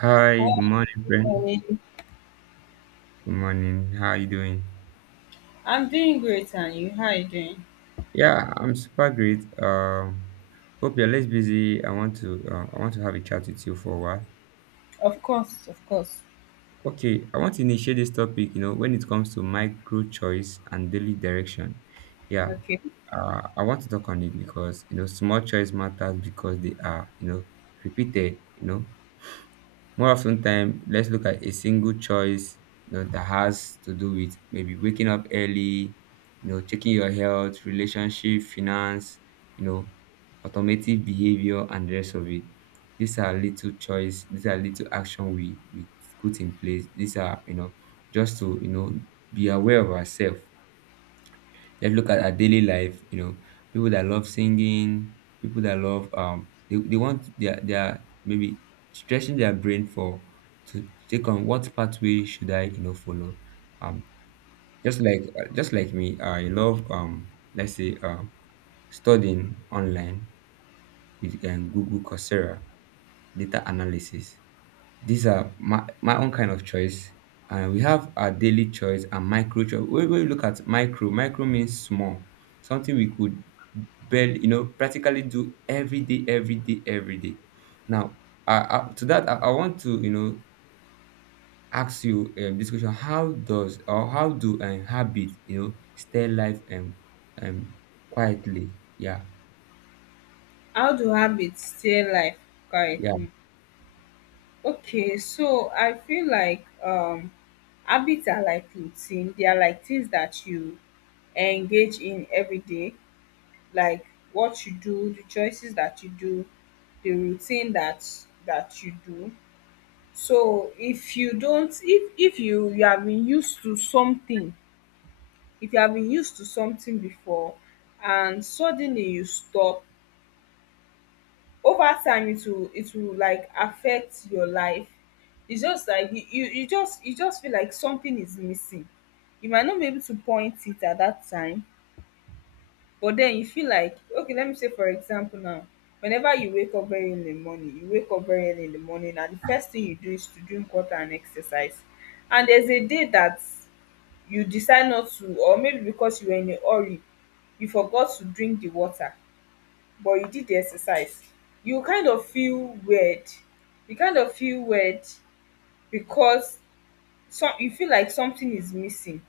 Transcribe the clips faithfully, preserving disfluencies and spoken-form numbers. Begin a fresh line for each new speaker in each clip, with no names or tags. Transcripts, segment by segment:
Hi,
Hi,
good morning, friend.
morning.
Good morning. How are you doing?
I'm doing great, and you? How are you doing?
Yeah, I'm super great. Um, hope you're less busy. I want to uh, I want to have a chat with you for a while.
Of course, of course.
Okay, I want to initiate this topic. You know, when it comes to micro choice and daily direction, yeah,
Okay.
uh, I want to talk on it because you know small choice matters because they are you know repeated. You know, more often time, let's look at a single choice you know, that has to do with maybe waking up early, you know, checking your health, relationship, finance, you know, automatic behavior and the rest of it. These are little choice, these are little action we, we put in place. These are, you know, just to, you know, be aware of ourselves. Let's look at our daily life, you know, people that love singing, people that love um they, they want their their maybe stretching their brain for to take on what pathway should I, you know, follow. Um just like uh, just like me, I love um let's say um studying online with um, Google Coursera, data analysis. These are my, my own kind of choice. And we have our daily choice and micro choice. When when we look at micro, micro means small, something we could barely, you know, practically do every day, every day, every day. Now, I, I, to that, I, I want to, you know, ask you um, this question: How does or how do um, habit, you know, stay life and um, um, quietly? Yeah,
How do habits stay life
yeah.
quietly? Okay, so I feel like um, habits are like routine. They are like things that you engage in every day, like what you do, the choices that you do, the routine that that you do. So if you don't, if if you you have been used to something if you have been used to something before and suddenly you stop, over time it will it will like affect your life. It's just like you you you just you just feel like something is missing. You might not be able to point it at that time, but then you feel like, okay, let me say for example now, whenever you wake up very early in the morning, you wake up very early in the morning and the first thing you do is to drink water and exercise, and there's a day that you decide not to, or maybe because you were in a hurry, you forgot to drink the water but you did the exercise. You kind of feel weird. You kind of feel weird because some you feel like something is missing.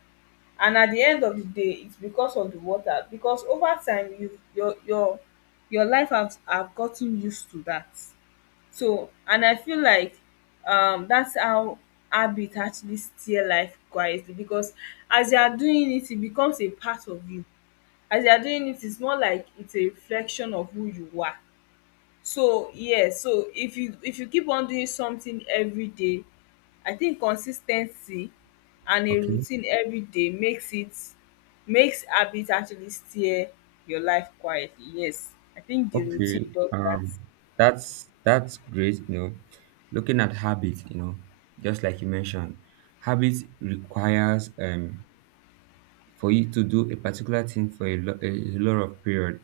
And at the end of the day, it's because of the water, because over time you your your your life have have gotten used to that. So, and I feel like um, that's how habit actually steer life quietly, because as you are doing it, it becomes a part of you. As you are doing it, it's more like it's a reflection of who you are. So yeah, so if you if you keep on doing something every day, I think consistency and a
Okay.
routine every day makes it, makes habit actually steer your life quietly. Yes, I think the
Okay,
routine does that.
um, that's that's great. You know, looking at habits, you know, just like you mentioned, habits requires um for you to do a particular thing for a, lo- a a lot of period.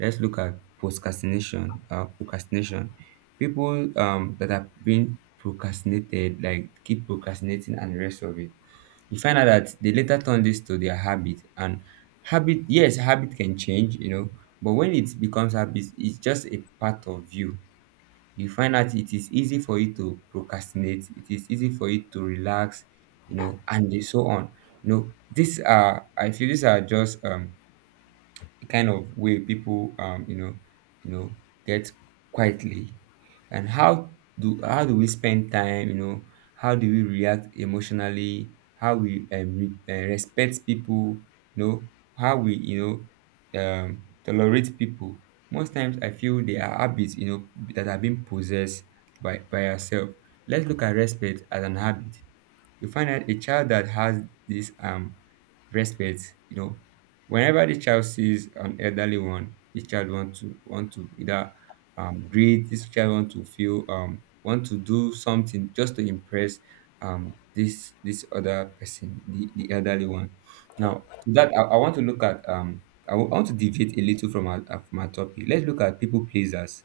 Let's look at procrastination. Uh, procrastination. People um that have been procrastinated, like keep procrastinating and the rest of it, you find out that they later turn this to their habit. And habit, yes, habit can change, you know, but when it becomes habit it's just a part of you. You find out it is easy for you to procrastinate, it is easy for you to relax, you know, and so on. You know, these are, I feel these are just um the kind of way people um you know, you know, get quietly. And how do how do we spend time, you know? How do we react emotionally, how we um, re- uh, respect people, you know, how we, you know, um tolerate people? Most times I feel they are habits, you know, that are being possessed by by ourselves. Let's look at respect as an habit. You find that a child that has this um respect, you know, whenever the child sees an elderly one, this child want to want to either um greet, this child want to feel um want to do something just to impress um this this other person, the, the elderly one. Now to that, I, I want to look at um I wa- I want to deviate a little from our uh, from our topic. Let's look at people pleasers.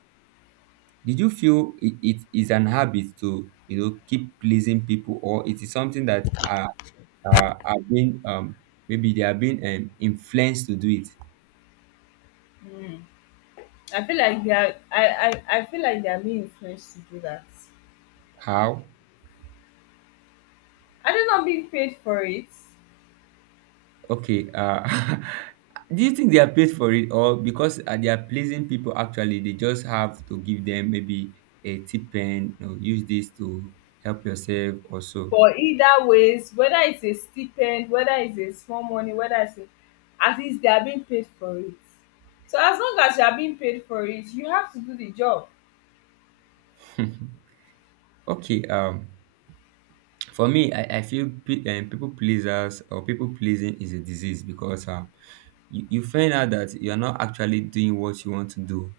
Did you feel it, it is an habit to, you know, keep pleasing people, or it is something that are are, are being um maybe they are being um, influenced to do it?
I feel like they are, I, I, I feel like they are being influenced to do that.
How?
Are they not being paid for it?
Okay. Uh, do you think they are paid for it, or because uh, they are pleasing people? Actually, they just have to give them maybe a tip and, you know, use this to help yourself or so.
But either ways, whether it's a stipend, whether it's a small money, whether it's a, at least they are being paid for it. So as long as you are being paid for it, you have to do the job.
Okay. Um, for me, I, I feel pe- um, people pleasers or people pleasing is a disease because um you, you find out that you're not actually doing what you want to do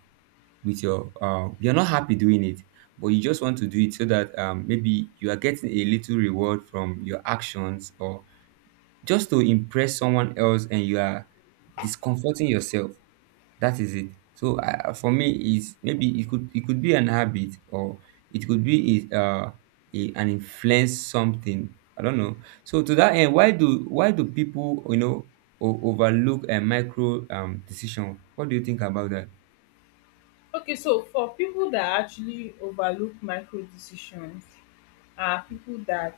with your uh, you're not happy doing it, but you just want to do it so that, um, maybe you are getting a little reward from your actions or just to impress someone else, and you are discomforting yourself. That is it. So I, for me, is maybe it could it could be an habit, or it could be a, uh, a, an influence something. I don't know. So to that end, why do why do people, you know, o- overlook a micro um decision? What do you think about that?
Okay, so for people that actually overlook micro decisions are people that,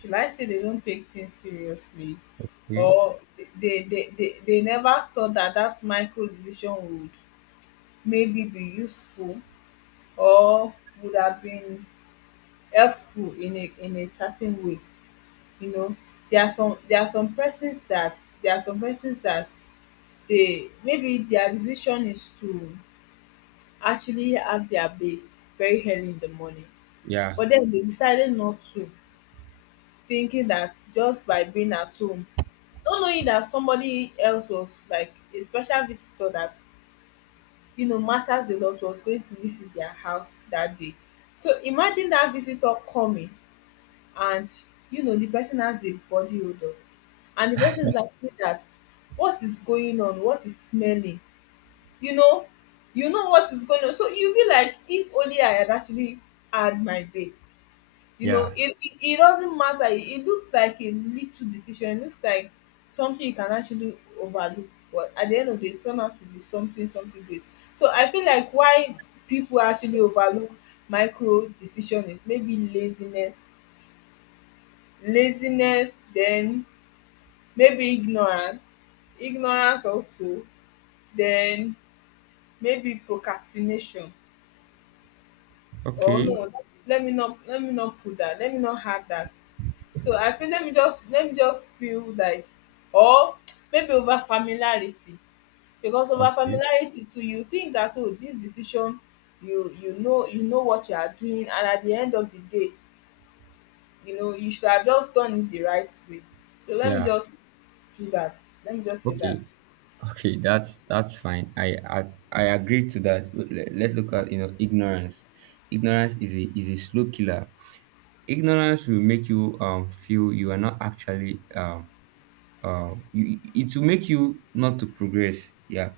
should I say, they don't take things seriously,
Okay.
or they, they, they, they never thought that that micro decision would maybe be useful, or would have been helpful in a in a certain way, you know. There are some there are some persons that, there are some persons that they, maybe their decision is to actually have their bath very early in the morning,
Yeah.
but then they decided not to, thinking that just by being at home, not knowing that somebody else was like a special visitor that, you know, matters a lot, was going to visit their house that day. So imagine that visitor coming, and you know the person has a body odor, and the person is asking that, what is going on, what is smelling, you know, you know what is going on. So you'll be like, if only I had actually had my bath. You know,
Yeah.
it it it doesn't matter. It it looks like a little decision. It looks like something you can actually overlook, but at the end of the day, it turns out to be something something great. So I feel like why people actually overlook micro decision is maybe laziness, laziness, then maybe ignorance, ignorance also, then maybe procrastination. Oh
Okay.
no, let me not let me not put that, let me not have that. So I feel, let me just let me just feel like, or maybe over familiarity, because over
Okay.
familiarity too, you think that, oh, this decision, you you know, you know what you are doing, and at the end of the day, you know you should have just done it the right way. So let me
Yeah.
just do that, let me just say
Okay.
that.
Okay. That's that's fine. I I, I agree to that. Let, let's look at, you know, ignorance. Ignorance is a is a slow killer. Ignorance will make you um, feel you are not actually um, uh, you, it will make you not to progress. Yeah,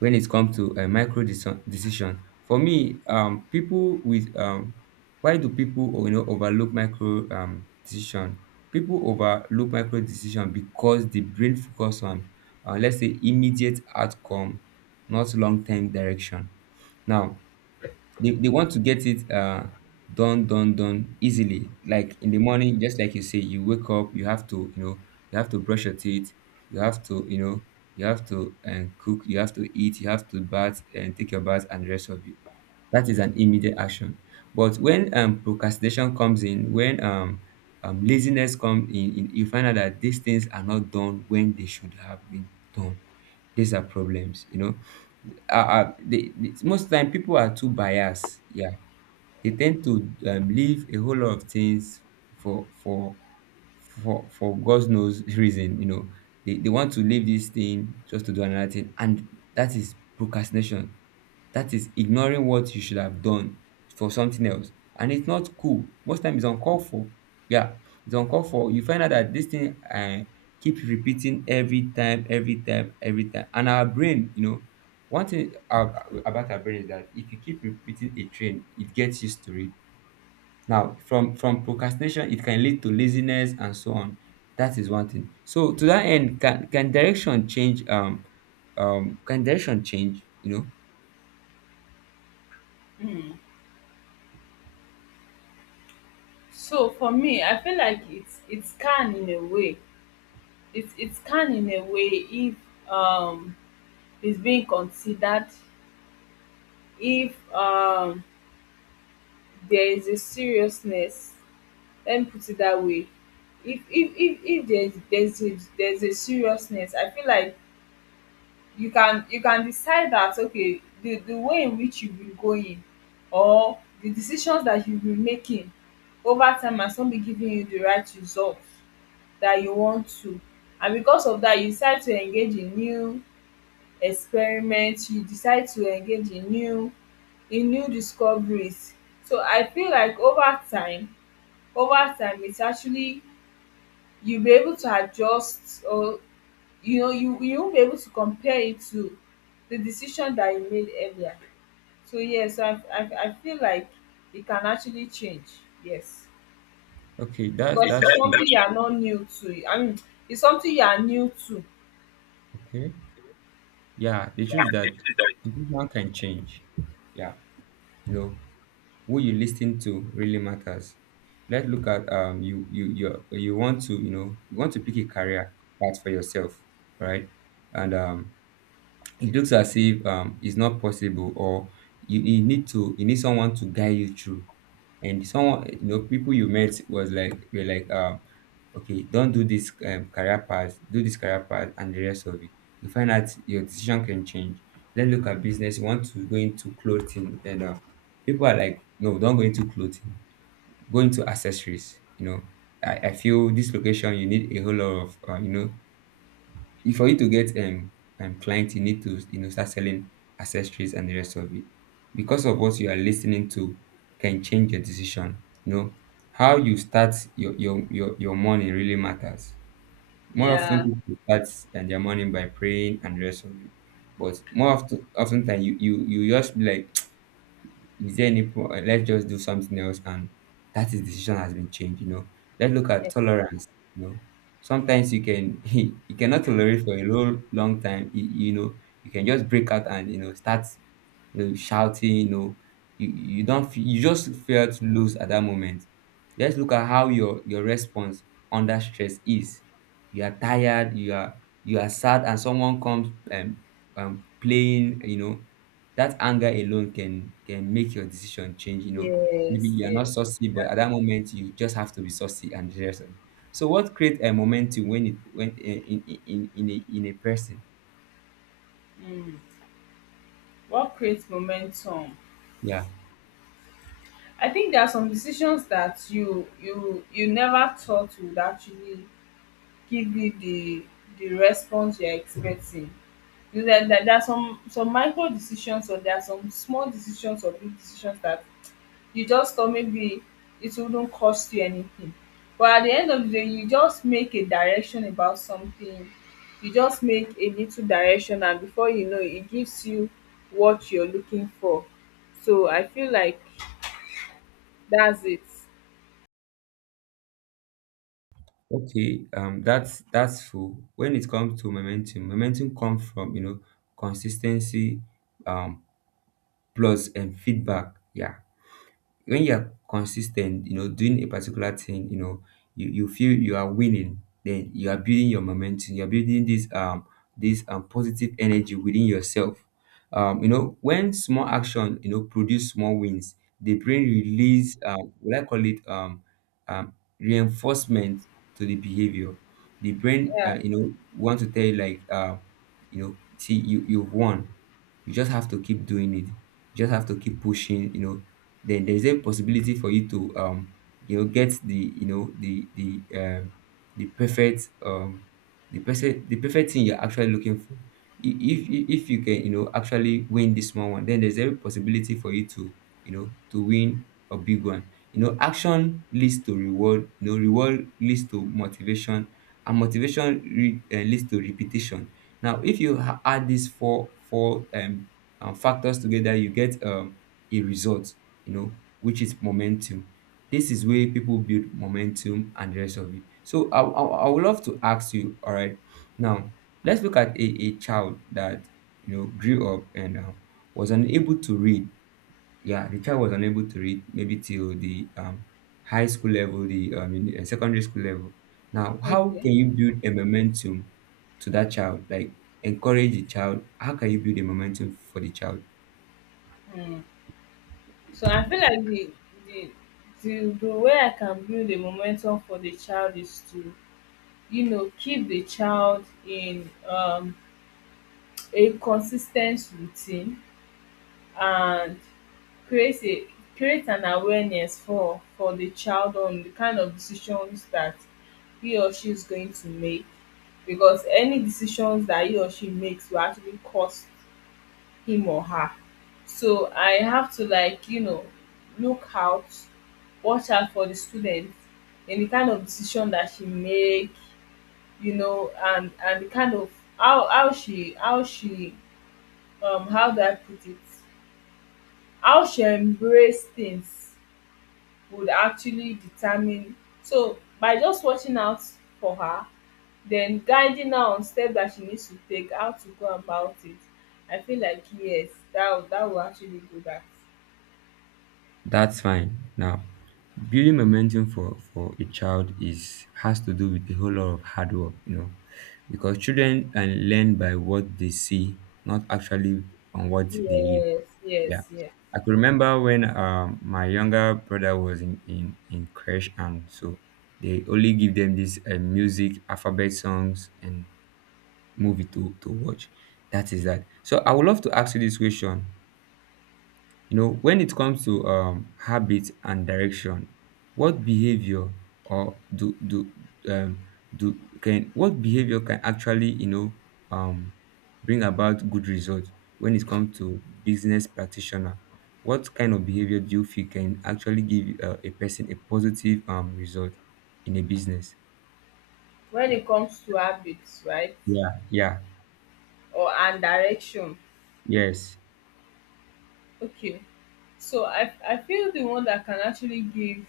when it comes to a micro deci- decision, for me, um, people with um, why do people, oh, you know, overlook micro um, decision? People overlook micro decision because the brain focus on, uh, let's say immediate outcome, not long term direction. Now, they, they want to get it uh done, done done easily, like in the morning. Just like you say, you wake up, you have to, you know, you have to brush your teeth, you have to, you know, you have to um, cook, you have to eat, you have to bath and take your bath and the rest of it. That is an immediate action. But when um procrastination comes in, when um um, laziness comes in, in you find out that these things are not done when they should have been done. These are problems, you know. uh, uh, the, the, most time people are too biased, yeah. They tend to um leave a whole lot of things for for for for God knows reason. You know, they, they want to leave this thing just to do another thing, and that is procrastination. That is ignoring what you should have done for something else. And it's not cool. Most time it's uncalled for. Yeah, it's uncalled for. You find out that this thing uh, keeps repeating every time, every time, every time. And our brain, you know, one thing ab- about our brain is that if you keep repeating a train, it gets used to it. Now, from from procrastination, it can lead to laziness and so on. That is one thing. So to that end, can can direction change? Um, um, can direction change? You know,
Mm. So for me I feel like it's it's can in a way, it's it's can in a way, if um is being considered, if um there is a seriousness, let me put it that way. If if if if there's, there's a, there's a seriousness, I feel like you can, you can decide that, okay, the the way in which you've been going, or the decisions that you've been making over time has not been giving you the right results that you want to. And because of that, you decide to engage in new experiment, you decide to engage in new, in new discoveries. So I feel like over time, over time it's actually, you'll be able to adjust, or you know you, you won't be able to compare it to the decision that you made earlier. So yes, i i, I feel like it can actually change, yes,
okay, that's
because
that's
it's
true.
something you are not new to, I mean, it's something you are new to.
Okay. Yeah, the truth is that one can change. Yeah. You know, who you listen to really matters. Let's look at um you you you you want to, you know, you want to pick a career path for yourself, right? And um it looks as if, um, it's not possible, or you, you need to, you need someone to guide you through. And someone, you know, people you met was like were like, um okay, don't do this um, career path, do this career path and the rest of it. You find out your decision can change. Let's look at business. You want to go into clothing, then, uh, people are like no, don't go into clothing, go into accessories. You know, I, I feel this location you need a whole lot of, uh, you know, if for you to get um, um clients, you need to, you know, start selling accessories and the rest of it. Because of what you are listening to can change your decision. You know, how you start your your your, your morning really matters. More often
Yeah.
people start and their morning by praying and the rest of it. But more often often time you, you you just be like, is there any pro- uh, let's just do something else. And that is decision has been changed, you know. Let's look at
Yes,
tolerance, you know, sometimes you can you cannot tolerate for a long long time. you, you know, you can just break out and, you know, start, you know, shouting, you know, you, you don't feel, you just felt loose at that moment. Let's look at how your your response under stress is. You are tired, you are, you are sad, and someone comes, um, um playing, you know, that anger alone can can make your decision change, you know. Maybe
yes,
you are
yes.
not saucy, but at that moment you just have to be saucy and serious. So what creates a momentum when it when in in in, in a in a person?
Mm. What creates momentum?
Yeah.
I think there are some decisions that you you you never thought would actually give you the the response you're expecting. You know, there, there, there are some some micro decisions, or there are some small decisions or big decisions that you just thought maybe it wouldn't cost you anything. But at the end of the day, you just make a direction about something. You just make a little direction, and before you know, it it gives you what you're looking for. So I feel like that's it.
Okay, um, that's that's full. When it comes to momentum, momentum comes from, you know, consistency, um, plus and feedback. Yeah, when you are consistent, you know, doing a particular thing, you know, you, you feel you are winning, then you are building your momentum, you're building this um this um positive energy within yourself. Um, you know, when small action, you know, produce small wins, the brain release um what I call it um um reinforcement to the behavior. The brain
Yeah.
uh, you know want to tell you like uh you know see you you've won. You just have to keep doing it. You just have to keep pushing, you know, then there is a possibility for you to um you know get the you know the the um the perfect um the perfect the perfect thing you're actually looking for. I- If if if you can you know actually win this small one, then there's every possibility for you to you know to win a big one. You know, action leads to reward. You know, reward leads to motivation, and motivation re- uh, leads to repetition. Now, if you ha- add these four four um, um factors together, you get um a result, you know, which is momentum. This is where people build momentum and the rest of it. So I, I, I would love to ask you, all right, now let's look at a, a child that, you know, grew up and uh, was unable to read. Yeah, the child was unable to read maybe till the um, high school level, the um, uni- uh, secondary school level. Now, how
Okay.
can you build a momentum to that child? Like, encourage the child. How can you build a momentum for the child?
Mm. So I feel like the the the, the way I can build a momentum for the child is to, you know, keep the child in um, a consistent routine, and create a, create an awareness for for the child on the kind of decisions that he or she is going to make, because any decisions that he or she makes will actually cost him or her. So I have to, like, you know, look out, watch out for the student, in the kind of decision that she make, you know, and and the kind of, how how she, how she, um how do I put it, how she embrace things would actually determine. So by just watching out for her, then guiding her on steps that she needs to take, how to go about it, I feel like yes, that will, that will actually do that.
That's fine. Now, building momentum for for a child is has to do with a whole lot of hard work, you know, because children and learn by what they see, not actually on what they hear.
Yes,
Yeah,
yes, yes.
I could remember when um, my younger brother was in in in crash, and so they only give them this uh, music, alphabet songs, and movie to to watch. That is that. So I would love to ask you this question, you know, when it comes to um, habits and direction, what behavior or do do um, do can what behavior can actually you know um, bring about good results when it comes to business practitioner? What kind of behavior do you feel can actually give uh, a person a positive um, result in a business?
When it comes to habits, right,
Yeah, yeah,
or and direction,
yes,
okay. So i i feel the one that can actually give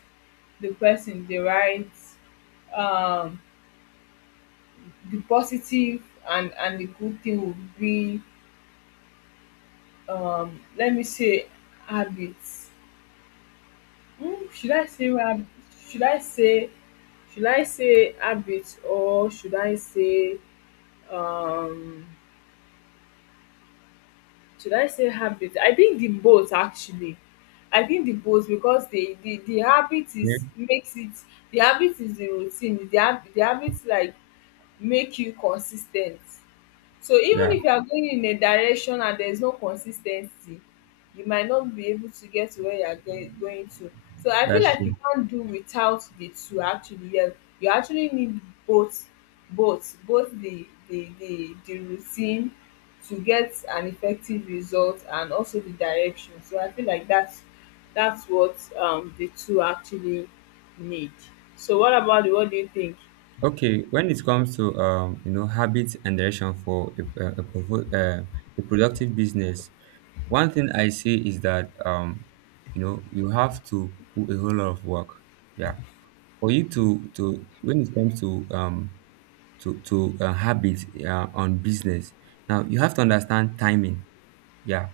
the person the right, um the positive and and the good thing would be, um let me say habits, um should I say hab, should I say, should I say habit, or should I say, um should I say habit, I think the both actually, I think the both, because the the the habit is,
yeah,
makes it, the habit is the routine, the hab the habit, like, make you consistent. So even
yeah.
if you are going in a direction and there is no consistency, you might not be able to get to where you are goi- going to. So I feel
That's
like you
true.
can't do without the two, actually. Yes, you actually need both, both both the, the the the routine to get an effective result, and also the direction. So I feel like that's that's what, um the two actually need. So what about you? What do you think?
Okay, when it comes to um, you know habits and direction for a, a, a provo- uh, a productive business, one thing I see is that um, you know you have to put a whole lot of work. Yeah, for you to to when it comes to um to to uh, habits uh, on business. Now you have to understand timing, yeah,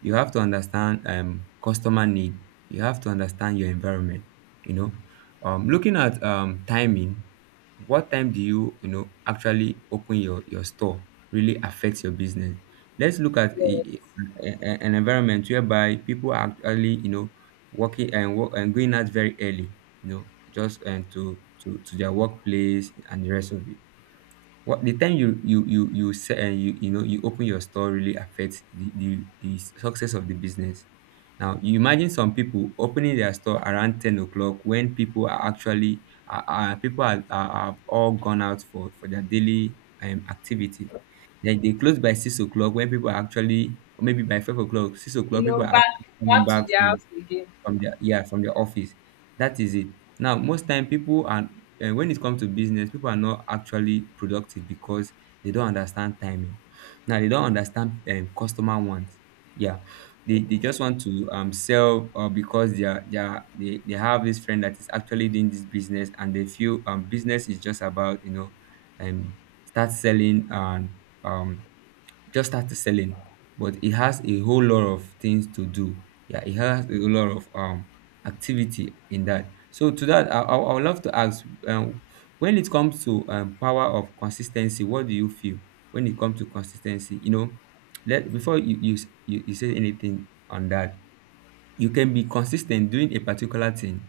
you have to understand um, customer need. You have to understand your environment. You know, um, looking at um, timing, what time do you you know actually open your your store really affects your business. Let's look at a,
Yeah.
a- a- an environment whereby people are actually you know working and work and going out very early. You know, just and to to to their workplace and the rest of it. What the time you you you you say and you you know you open your store really affects the the the success of the business. Now you imagine some people opening their store around ten o'clock when people are actually are, are people are, are, are all gone out for for their daily um, activity. Then they close by six o'clock when people are actually or maybe by five o'clock, six
You
o'clock people
know,
are
back
actually coming
back to
back
the
from
house again.
from their, yeah, from their office. That is it. Now, most time people are, and when it comes to business people are not actually productive because they don't understand timing. Now they don't understand um, customer wants, yeah, they, they just want to um, sell uh, because they are, they, are, they they have this friend that is actually doing this business and they feel um, business is just about you know um, start selling and um, just start selling, but it has a whole lot of things to do. Yeah, it has a whole lot of um activity in that. So to that, I, I, I would love to ask, um, when it comes to um, power of consistency, what do you feel when it comes to consistency? You know, let before you you s- you, you say anything on that, you can be consistent doing a particular thing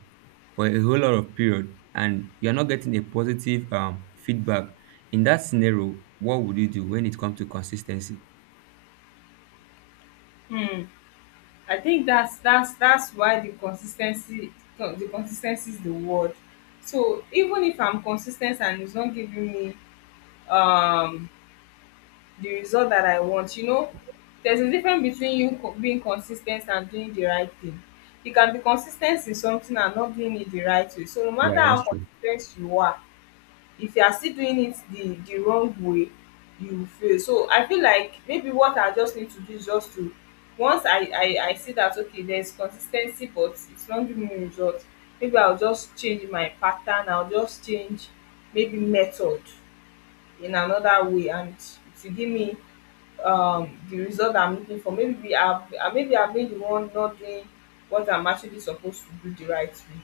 for a whole lot of period, and you're not getting a positive um feedback. In that scenario, what would you do when it comes to consistency?
Hmm. I think that's, that's that's why the consistency, co- the consistency is the word. So even if I'm consistent and it's not giving me um the result that I want, you know, there's a difference between you, co- being consistent and doing the right thing. You can be consistent in something and not doing it the right way. So no
Yeah,
matter
that's
how
true.
consistent you are, if you are still doing it the the wrong way, you will fail. So I feel like maybe what I just need to do is just to, once i i i see that, okay, there is consistency, but it's not giving me results, maybe I'll just change my pattern, I'll just change maybe method in another way, and to give me um the result I'm looking for. Maybe I've uh, maybe I've been the one not doing what I'm actually supposed to do the right way.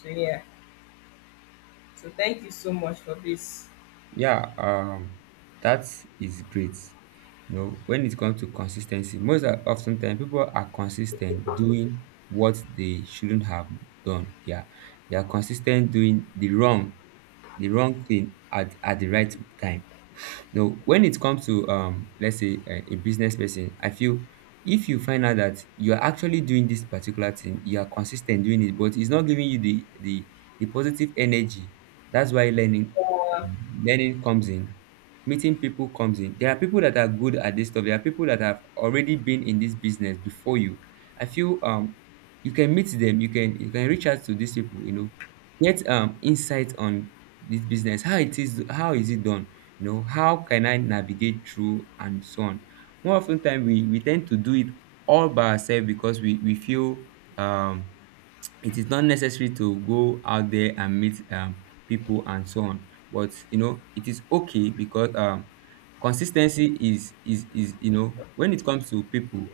So yeah, so thank you so much for this.
Yeah, um, that is great. You know, when it comes to consistency, most of- often people are consistent doing what they shouldn't have done. Yeah, they are consistent doing the wrong, the wrong thing at, at the right time. Now, when it comes to um, let's say a, a business person, I feel if you find out that you are actually doing this particular thing, you are consistent doing it, but it's not giving you the the, the positive energy. That's why learning um, learning comes in, meeting people comes in. There are people that are good at this stuff. There are people that have already been in this business before you. I feel um you can meet them. You can you can reach out to these people. You know, get um insight on this business. How it is. How is it done? You know, how can I navigate through and so on? More often time we we tend to do it all by ourselves because we we feel um it is not necessary to go out there and meet um people and so on, but you know it is okay because um consistency is is is you know when it comes to people,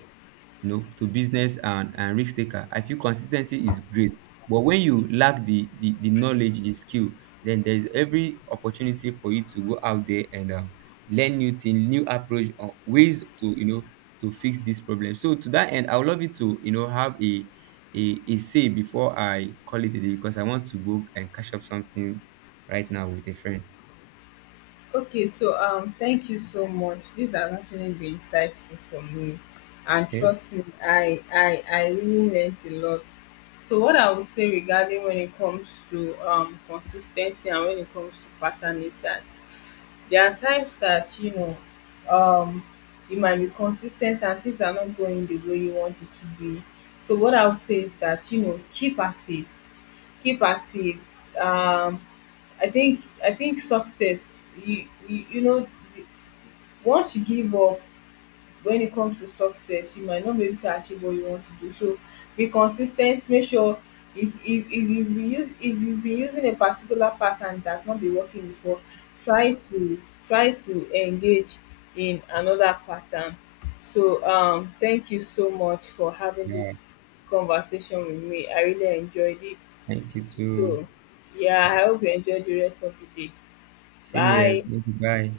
you know, to business and and risk taker, I feel consistency is great, but when you lack the the the knowledge, the skill, then there is every opportunity for you to go out there and um, learn new thing, new approach or ways to you know to fix this problem. So to that end, I would love you to you know have a a a say before I call it a day because I want to go and catch up something right now with a friend.
Okay, so um, thank you so much. These have actually been insightful for me, and
Okay.
trust me, I I I really learnt a lot. So what I would say regarding when it comes to um consistency, and when it comes to pattern, is that there are times that you know, um you might be consistent and things are not going the way you want it to be. So what I would say is that, you know, keep at it, keep at it. Um, I think, I think success, You you, you know, the-, once you give up when it comes to success, you might not be able to achieve what you want to do. So be consistent. Make sure if if, if you be use if you've been using a particular pattern that's not been working before, try to, try to engage in another pattern. So um, thank you so much for having
Yeah,
this conversation with me. I really enjoyed it.
thank you too.
So yeah,
Yeah,
I hope you enjoy the rest of the day.
same here.
Bye.
Thank you. Bye.